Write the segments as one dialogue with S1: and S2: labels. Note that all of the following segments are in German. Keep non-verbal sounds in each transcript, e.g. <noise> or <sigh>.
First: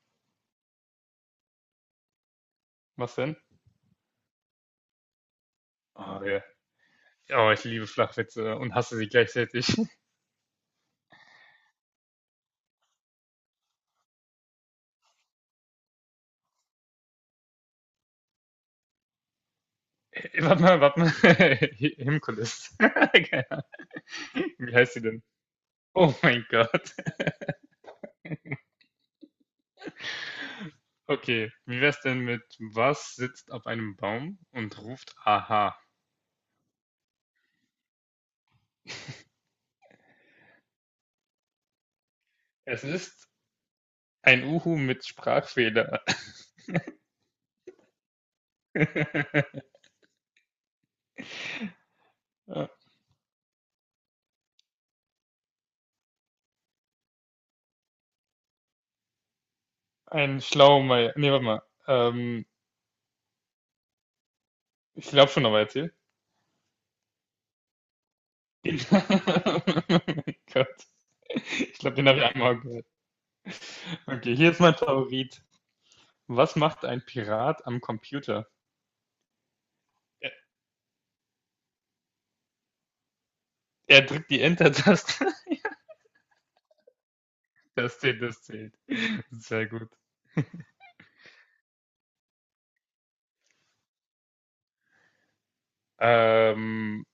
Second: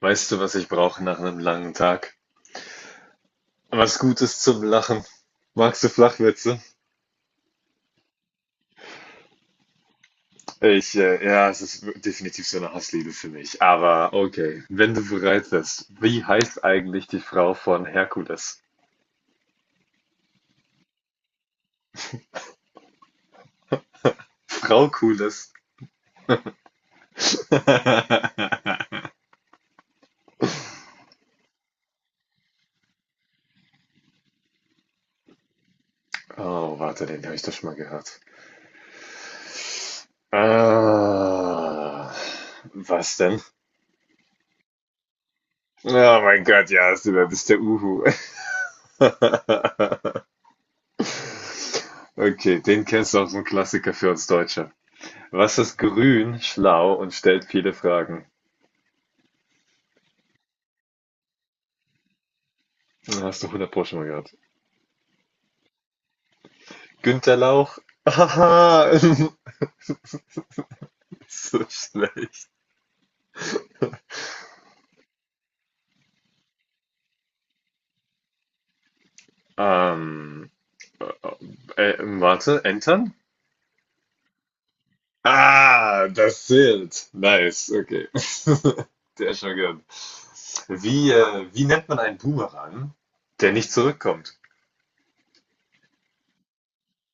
S1: Weißt du, was ich brauche nach einem langen Tag?
S2: Was denn?
S1: Was Gutes zum Lachen. Magst du
S2: Ah, ja.
S1: Flachwitze?
S2: Oh, ich liebe Flachwitze und hasse sie gleichzeitig. <laughs>
S1: Ich, ja, es ist definitiv so eine Hassliebe für mich. Aber okay, wenn du bereit bist, wie heißt eigentlich die Frau von Herkules?
S2: Warte mal, warte mal. <laughs> Himkulis. <laughs> Keine Ahnung. Wie
S1: Frau
S2: heißt sie denn?
S1: Kules.
S2: Oh mein Gott.
S1: <laughs>
S2: Okay, wie wär's denn mit. Was sitzt auf einem Baum und ruft Aha?
S1: Oh, warte, den habe ich doch schon mal gehört. Ah,
S2: Es
S1: was
S2: ist
S1: denn?
S2: ein Uhu mit
S1: Oh
S2: Sprachfehler.
S1: mein Gott, ja, du bist der Uhu.
S2: <laughs>
S1: <laughs> Okay, den kennst du auch, so ein Klassiker für uns Deutsche. Was ist grün, schlau und stellt viele Fragen?
S2: Ein Schlaumeier. Nee, warte mal.
S1: Hast du hundert Pro schon mal gehört.
S2: Ich glaube schon, aber erzähl.
S1: Günter Lauch? Haha,
S2: <laughs> Oh mein Gott.
S1: <laughs> so
S2: Ich glaube, den habe ich
S1: schlecht.
S2: einmal gehört. Okay, hier ist mein Favorit. Was macht ein Pirat am Computer? Er,
S1: Ähm, äh, warte, entern?
S2: er drückt die Enter-Taste. <laughs>
S1: Ah, das zählt. Nice,
S2: Das
S1: okay.
S2: zählt, das zählt.
S1: <laughs> Der ist schon
S2: Sehr
S1: gehört.
S2: gut.
S1: Wie nennt man einen Boomerang, der nicht zurückkommt?
S2: Ähm,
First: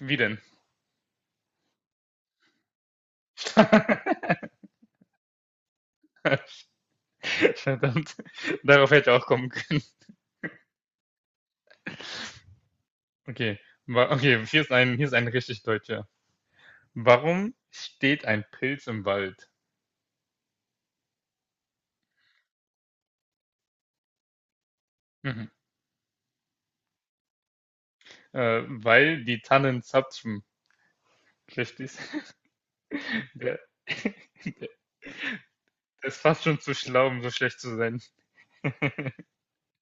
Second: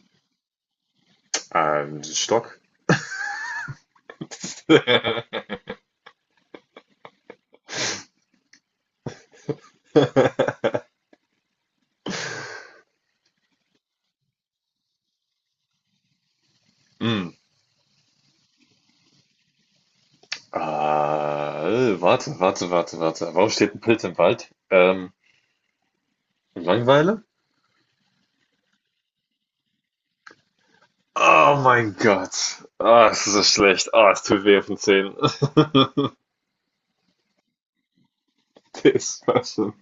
S2: wie denn?
S1: Stock?
S2: <laughs>
S1: <laughs>
S2: Verdammt. Darauf hätte ich auch kommen können. Okay. Okay, hier ist hier ist ein richtig deutscher.
S1: Hm.
S2: Warum steht ein Pilz im Wald?
S1: Ah, warte, warte, warte, warte. Warum steht ein Pilz im Wald?
S2: Mhm.
S1: Langeweile?
S2: Weil die Tannen zapfen.
S1: Oh
S2: Richtig.
S1: mein Gott. Ah, es ist
S2: <laughs>
S1: so
S2: Der,
S1: schlecht. Ah, es
S2: <laughs>
S1: tut weh auf den Zähnen. <laughs>
S2: der ist fast schon zu schlau, um so schlecht zu sein.
S1: Das war schon.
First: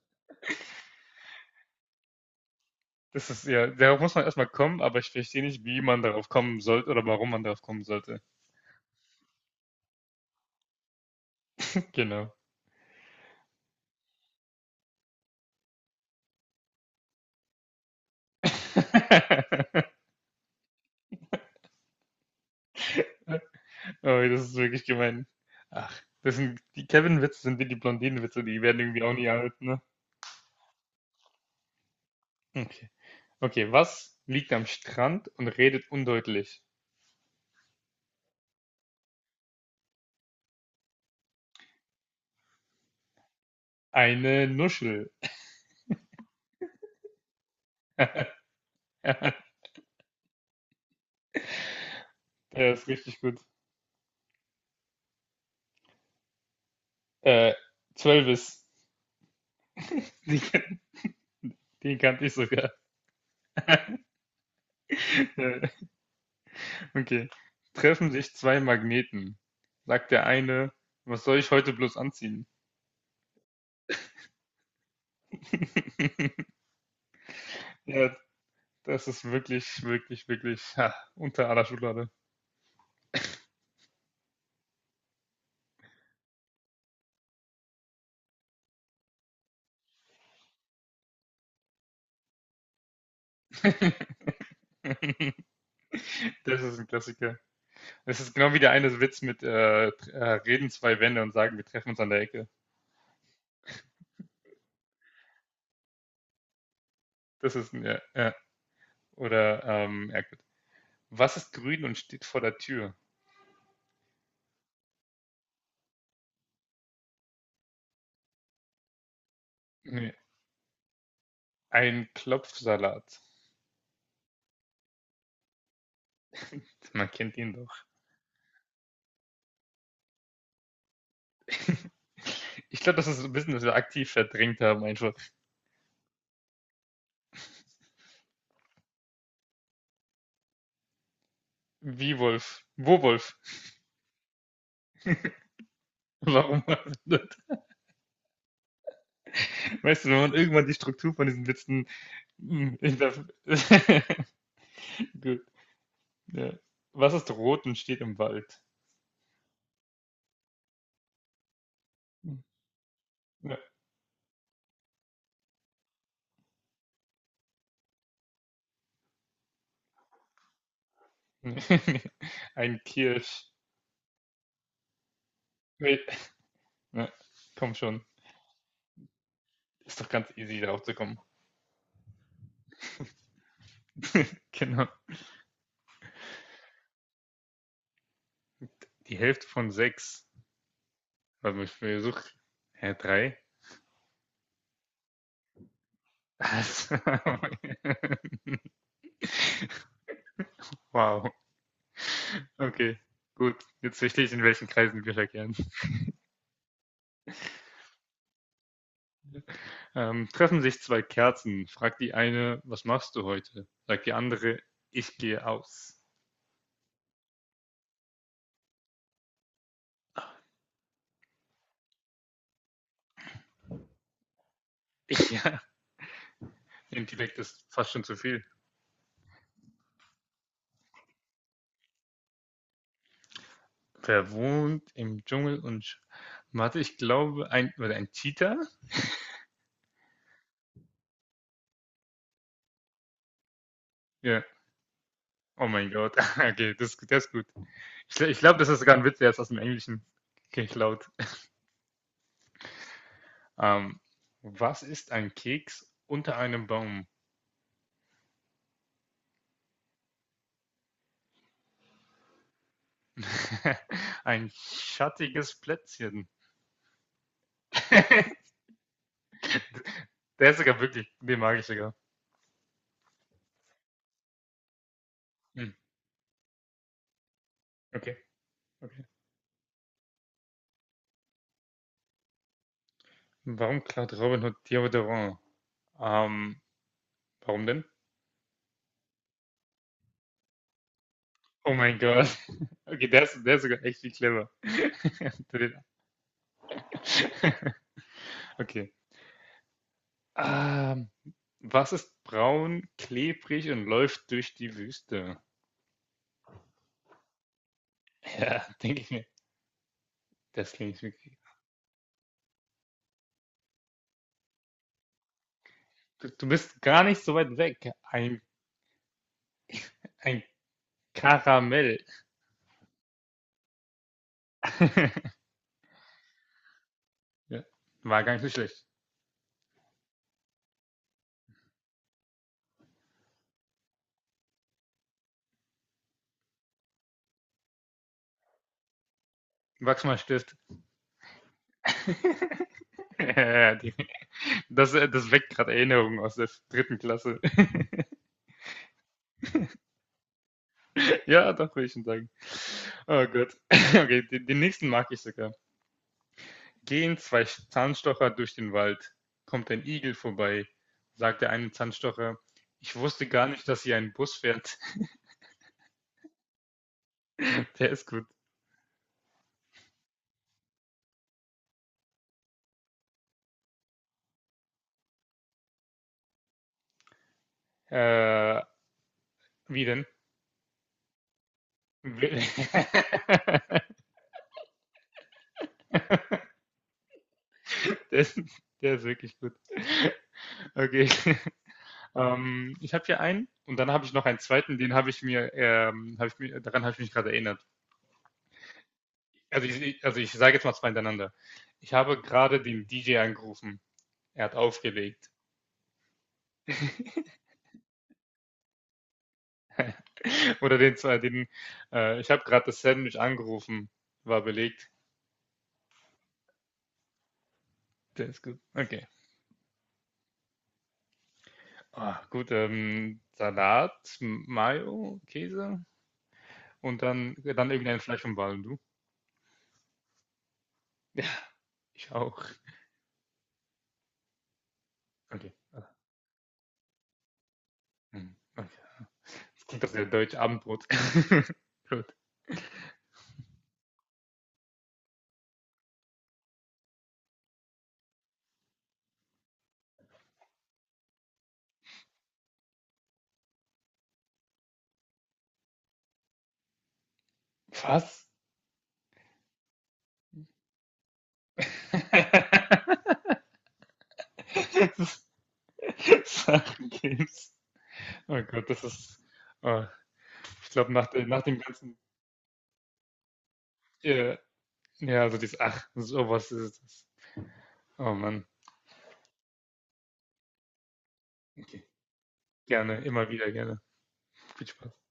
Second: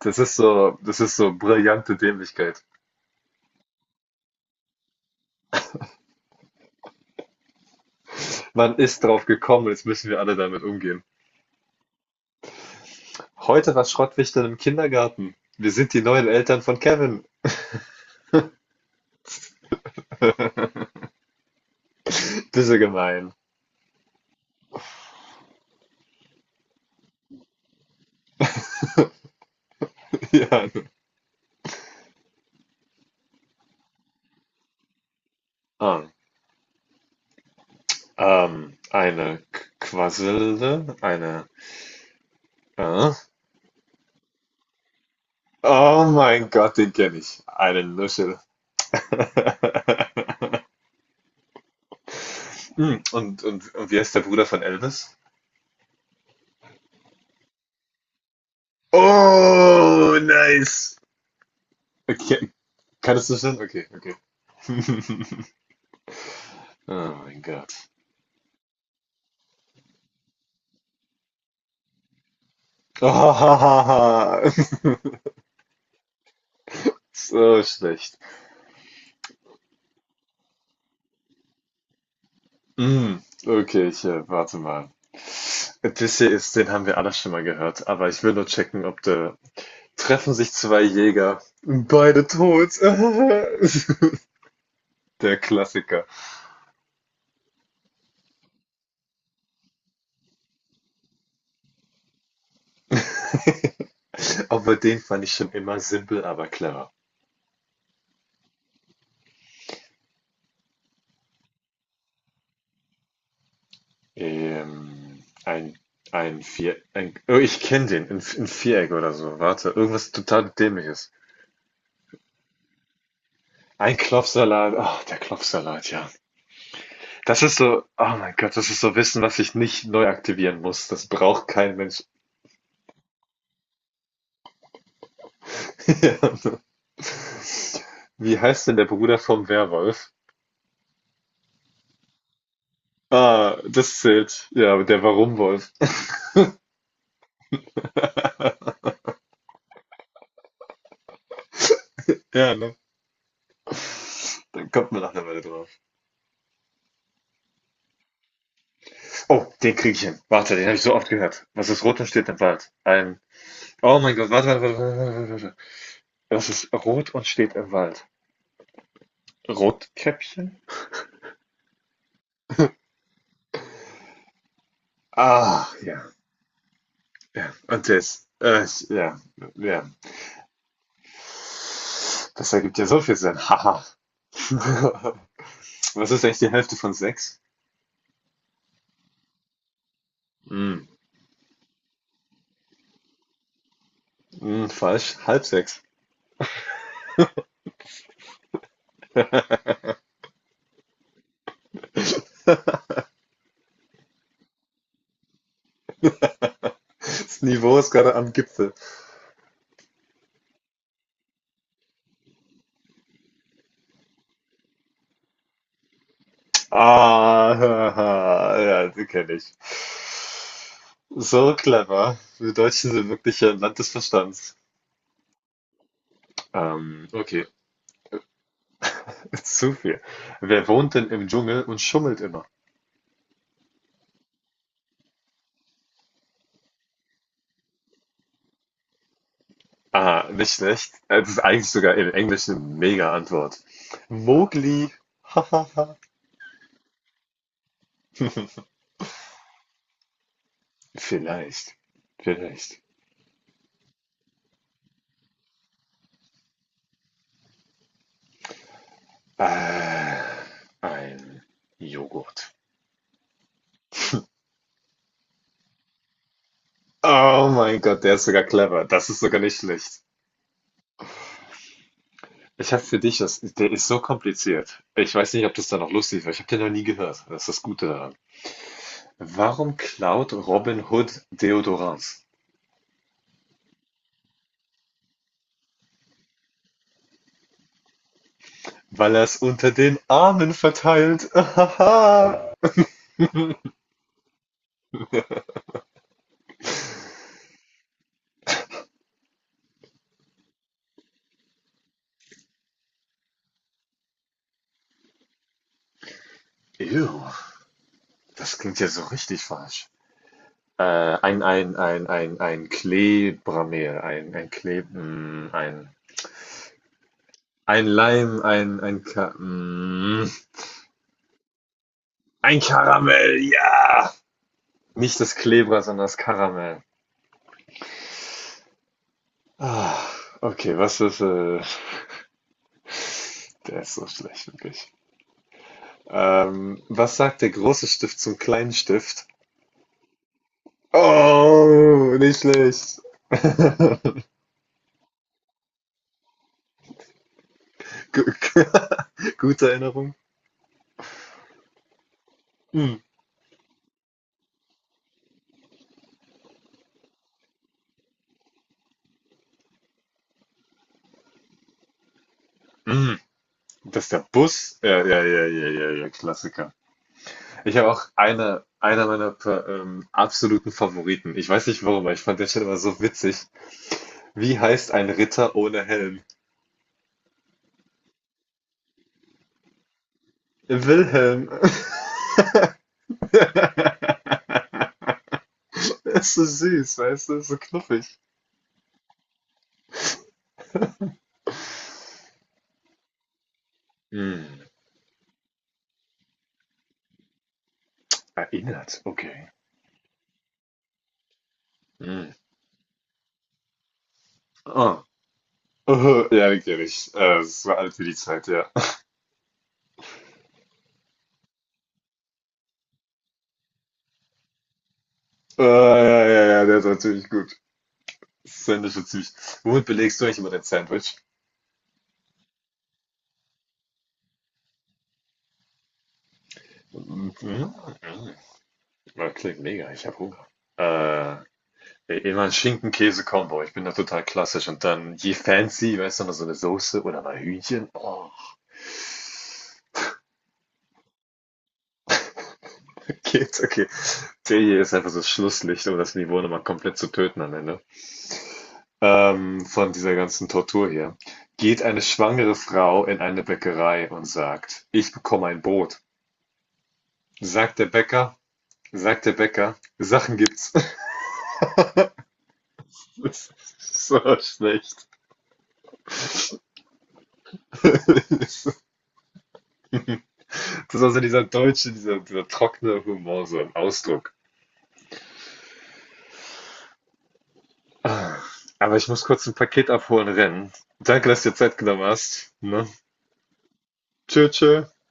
S1: das ist so brillante Dämlichkeit.
S2: Das ist ja, darauf muss man erstmal kommen, aber ich verstehe nicht, wie man darauf kommen sollte oder warum man darauf kommen sollte.
S1: Man ist drauf gekommen, jetzt müssen wir alle damit umgehen.
S2: Genau.
S1: Heute war Schrottwichteln im Kindergarten. Wir sind die neuen Eltern von Kevin.
S2: <laughs>
S1: Bisse gemein.
S2: Oh, das ist wirklich gemein. Ach, das sind die Kevin-Witze sind wie die Blondinen-Witze, die werden irgendwie auch
S1: <laughs>
S2: nie alt, ne?
S1: Ja.
S2: Okay. Okay, was liegt am Strand und redet
S1: Ah,
S2: undeutlich?
S1: eine Quasselde, eine. Äh?
S2: Eine Nuschel.
S1: Oh mein Gott, den kenne ich. Eine Nuschel. <laughs>
S2: <laughs> Der ist
S1: Hm,
S2: richtig gut.
S1: und wie heißt der Bruder von Elvis?
S2: Äh, Zwölfis.
S1: Oh,
S2: <laughs> Die, kan-
S1: nice.
S2: die kannte ich
S1: Okay,
S2: sogar.
S1: kannst du schon? Okay, okay. <laughs>
S2: <laughs>
S1: Oh
S2: Okay.
S1: mein Gott.
S2: Treffen sich zwei Magneten. Sagt der eine, was soll ich heute bloß anziehen?
S1: <laughs>
S2: <laughs>
S1: So
S2: Ja,
S1: schlecht.
S2: das ist wirklich, wirklich, wirklich ha, unter aller Schublade.
S1: Hm, okay, ich warte mal. Odysseus, den haben wir alle schon mal gehört, aber ich will nur checken, ob der. Treffen sich zwei Jäger, beide tot. <laughs>
S2: <laughs>
S1: Der Klassiker.
S2: Das ist ein Klassiker. Das ist genau wie der eine Witz mit reden zwei Wände und sagen, wir treffen uns an der Ecke.
S1: Aber den fand ich schon immer simpel, aber clever.
S2: Das ist ein, ja, ja. Oder, ja gut. Was ist grün und steht vor der Tür?
S1: Ein, oh, ich kenne den, ein Viereck oder so. Warte, irgendwas
S2: Nee,
S1: total Dämliches.
S2: ein Klopfsalat.
S1: Ein Klopfsalat, oh der Klopfsalat, ja.
S2: Man kennt
S1: Das
S2: ihn
S1: ist
S2: doch.
S1: so, oh mein Gott, das ist so Wissen, was ich nicht neu aktivieren muss. Das braucht kein Mensch.
S2: Ich glaube, das ist ein bisschen, dass wir aktiv verdrängt haben, einfach.
S1: <laughs> Ja. Wie heißt denn der Bruder vom Werwolf?
S2: Wie Wolf? Wo Wolf?
S1: Ah, das zählt. Ja, aber der Warumwolf.
S2: <laughs> Warum? <laughs> Weißt du, wenn man irgendwann die Struktur von diesen Witzen
S1: Ja, ne?
S2: hm, hinterf- <laughs>
S1: Dann kommt man nach einer Weile
S2: Gut,
S1: drauf.
S2: ja. Was ist rot und steht im Wald?
S1: Oh, den krieg ich hin. Warte, den habe ich so oft gehört. Was ist rot und steht
S2: Hm,
S1: im Wald? Ein
S2: ja.
S1: Oh mein Gott, warte, warte, warte, warte, warte, das ist rot und steht im Wald. Rotkäppchen?
S2: <laughs> Ein Kirsch.
S1: Ah,
S2: Nee.
S1: ja.
S2: Ja, komm
S1: Und
S2: schon.
S1: das? Ja, ja.
S2: Ist doch ganz easy, darauf zu kommen.
S1: Das ergibt ja so viel Sinn. Haha.
S2: <laughs> Genau.
S1: <laughs> Was ist eigentlich die Hälfte von sechs?
S2: Die Hälfte von sechs.
S1: Hm,
S2: Also ich versuche. Hä, drei?
S1: hm, falsch. Halb sechs.
S2: <laughs> Wow.
S1: <laughs>
S2: Okay, gut. Jetzt verstehe ich, in welchen Kreisen wir verkehren.
S1: Das Niveau ist gerade am Gipfel.
S2: Treffen sich zwei Kerzen, fragt die eine, was machst du heute? Sagt die andere, ich gehe aus.
S1: Ah, haha, ja, die kenne ich. So clever. Wir Deutschen sind wirklich ein Land des Verstands.
S2: <laughs> Ja, Intellekt
S1: Okay.
S2: ist fast schon zu viel.
S1: <laughs> Zu viel. Wer wohnt denn im Dschungel und schummelt immer?
S2: Wer wohnt im Dschungel und warte, ich glaube, ein Cheetah?
S1: Ah, nicht schlecht. Das ist eigentlich sogar im Englischen eine Mega-Antwort.
S2: Ja.
S1: Mowgli.
S2: Oh mein
S1: Hahaha.
S2: Gott. <laughs> Okay, das ist gut. Ich glaube,
S1: <laughs>
S2: das ist sogar ein Witz, der ist aus dem Englischen geklaut.
S1: Vielleicht. Vielleicht.
S2: Ähm, was ist ein Keks unter einem Baum?
S1: Äh, ein Joghurt.
S2: <laughs> Ein schattiges Plätzchen.
S1: Oh mein Gott, der ist sogar
S2: <laughs>
S1: clever. Das ist sogar nicht schlecht.
S2: Der ist sogar wirklich, den mag ich sogar.
S1: Ich habe für dich das, der ist so kompliziert. Ich weiß nicht, ob das
S2: Hm,
S1: da noch lustig war. Ich habe den noch nie gehört. Das ist das Gute daran.
S2: okay, okay.
S1: Warum klaut Robin Hood Deodorant?
S2: Warum klaut Robin Hood Deodorant? Ähm, warum denn?
S1: Weil er es unter den Armen verteilt.
S2: Oh mein Gott.
S1: Ahaha.
S2: <laughs> Okay, der ist sogar echt viel clever. <laughs> Den- <laughs> Okay. Ähm, was ist braun, klebrig und läuft durch die Wüste?
S1: Ew, das
S2: Ja,
S1: klingt ja
S2: denke
S1: so
S2: ich mir.
S1: richtig falsch.
S2: Das
S1: Äh,
S2: klingt wirklich.
S1: ein, ein, ein, ein, ein Klebramel, ein Kleb, ein,
S2: Du bist gar nicht so weit
S1: ein
S2: weg.
S1: Leim, Ka
S2: Ein Karamell.
S1: ein Karamell, ja! Nicht das
S2: <laughs>
S1: Klebra, sondern das Karamell.
S2: Ja, war gar nicht so schlecht.
S1: Ah, okay, der ist so schlecht, wirklich. Was sagt der große Stift zum kleinen Stift?
S2: Wachs mal Stift.
S1: Oh, nicht
S2: <laughs>
S1: schlecht.
S2: Ja,
S1: <laughs>
S2: das weckt gerade Erinnerungen aus der dritten Klasse. <laughs>
S1: Gu- <laughs> Gute Erinnerung.
S2: Ja, doch, würde ich schon sagen.
S1: Hm.
S2: Oh Gott. <laughs> Okay, den nächsten mag ich sogar. Gehen zwei Zahnstocher durch den Wald. Kommt ein Igel vorbei, sagt der eine Zahnstocher. Ich
S1: Hm.
S2: wusste gar nicht, dass hier
S1: Das ist
S2: ein
S1: der
S2: Bus
S1: Bus.
S2: fährt.
S1: Ja, ja, ja, ja, ja, ja, Klassiker. Ich
S2: <laughs> Der
S1: habe auch
S2: ist gut.
S1: einer meiner absoluten Favoriten. Ich weiß nicht warum, aber ich fand der Stelle immer so witzig. Wie heißt ein Ritter ohne Helm?
S2: Äh, wie denn?
S1: Wilhelm.
S2: Will-
S1: <laughs> Das ist so süß, weißt du? So
S2: <laughs>
S1: knuffig.
S2: Der ist, der ist wirklich gut. Okay. <laughs> Ich habe hier einen und dann habe ich noch einen
S1: Hm.
S2: zweiten, den habe ich mir, daran habe ich mich gerade erinnert.
S1: Erinnert, okay.
S2: Also also ich sage jetzt mal zwei hintereinander. Ich habe
S1: Hm.
S2: gerade den DJ angerufen. Er hat
S1: Oh.
S2: aufgelegt.
S1: Oh, ja, den kenne ich. So alt wie die Zeit, ja.
S2: <laughs> Oder den zwei, ich habe gerade das Sandwich angerufen, war belegt.
S1: Ah, ja, ja, ja, der ist natürlich gut.
S2: Der ist gut.
S1: Sandwich
S2: Okay.
S1: ist süß. Womit belegst du eigentlich immer dein Sandwich?
S2: Ah, gut, Salat, Mayo, Käse und dann
S1: Mhm.
S2: irgendein Fleisch und Ball. Und du?
S1: Das klingt mega, ich habe Hunger.
S2: Ja,
S1: Äh,
S2: ich
S1: immer
S2: auch.
S1: ein Schinken-Käse-Kombo. Ich bin da total klassisch. Und dann je
S2: Okay. Ah,
S1: fancy, weißt du, noch so eine Soße oder mal Hühnchen. Oh,
S2: hm, okay. <laughs> Das klingt doch sehr deutsch, Abendbrot. <laughs> Gut.
S1: <laughs> geht's, okay. Der hier ist einfach so das Schlusslicht, um das Niveau nochmal komplett zu töten am Ende. Von dieser ganzen Tortur hier. Geht eine schwangere Frau in eine Bäckerei und sagt, ich bekomme ein Brot. Sagt der
S2: Was?
S1: Bäcker, sagt der Bäcker, Sachen gibt's.
S2: <laughs>
S1: <laughs> Das ist so schlecht.
S2: Sachen Games. Oh Gott,
S1: <laughs>
S2: das ist. Oh, ich glaube,
S1: Das ist also
S2: nach
S1: dieser
S2: dem
S1: deutsche,
S2: ganzen.
S1: dieser trockene Humor, so ein Ausdruck.
S2: Äh, ja, also dieses Ach, sowas ist es. Oh
S1: Ah,
S2: Mann.
S1: aber ich muss kurz ein Paket abholen rennen. Danke, dass du dir Zeit
S2: Okay.
S1: genommen hast. Ne?
S2: Gerne, immer wieder gerne.
S1: Tschö,
S2: Viel
S1: tschö.
S2: Spaß.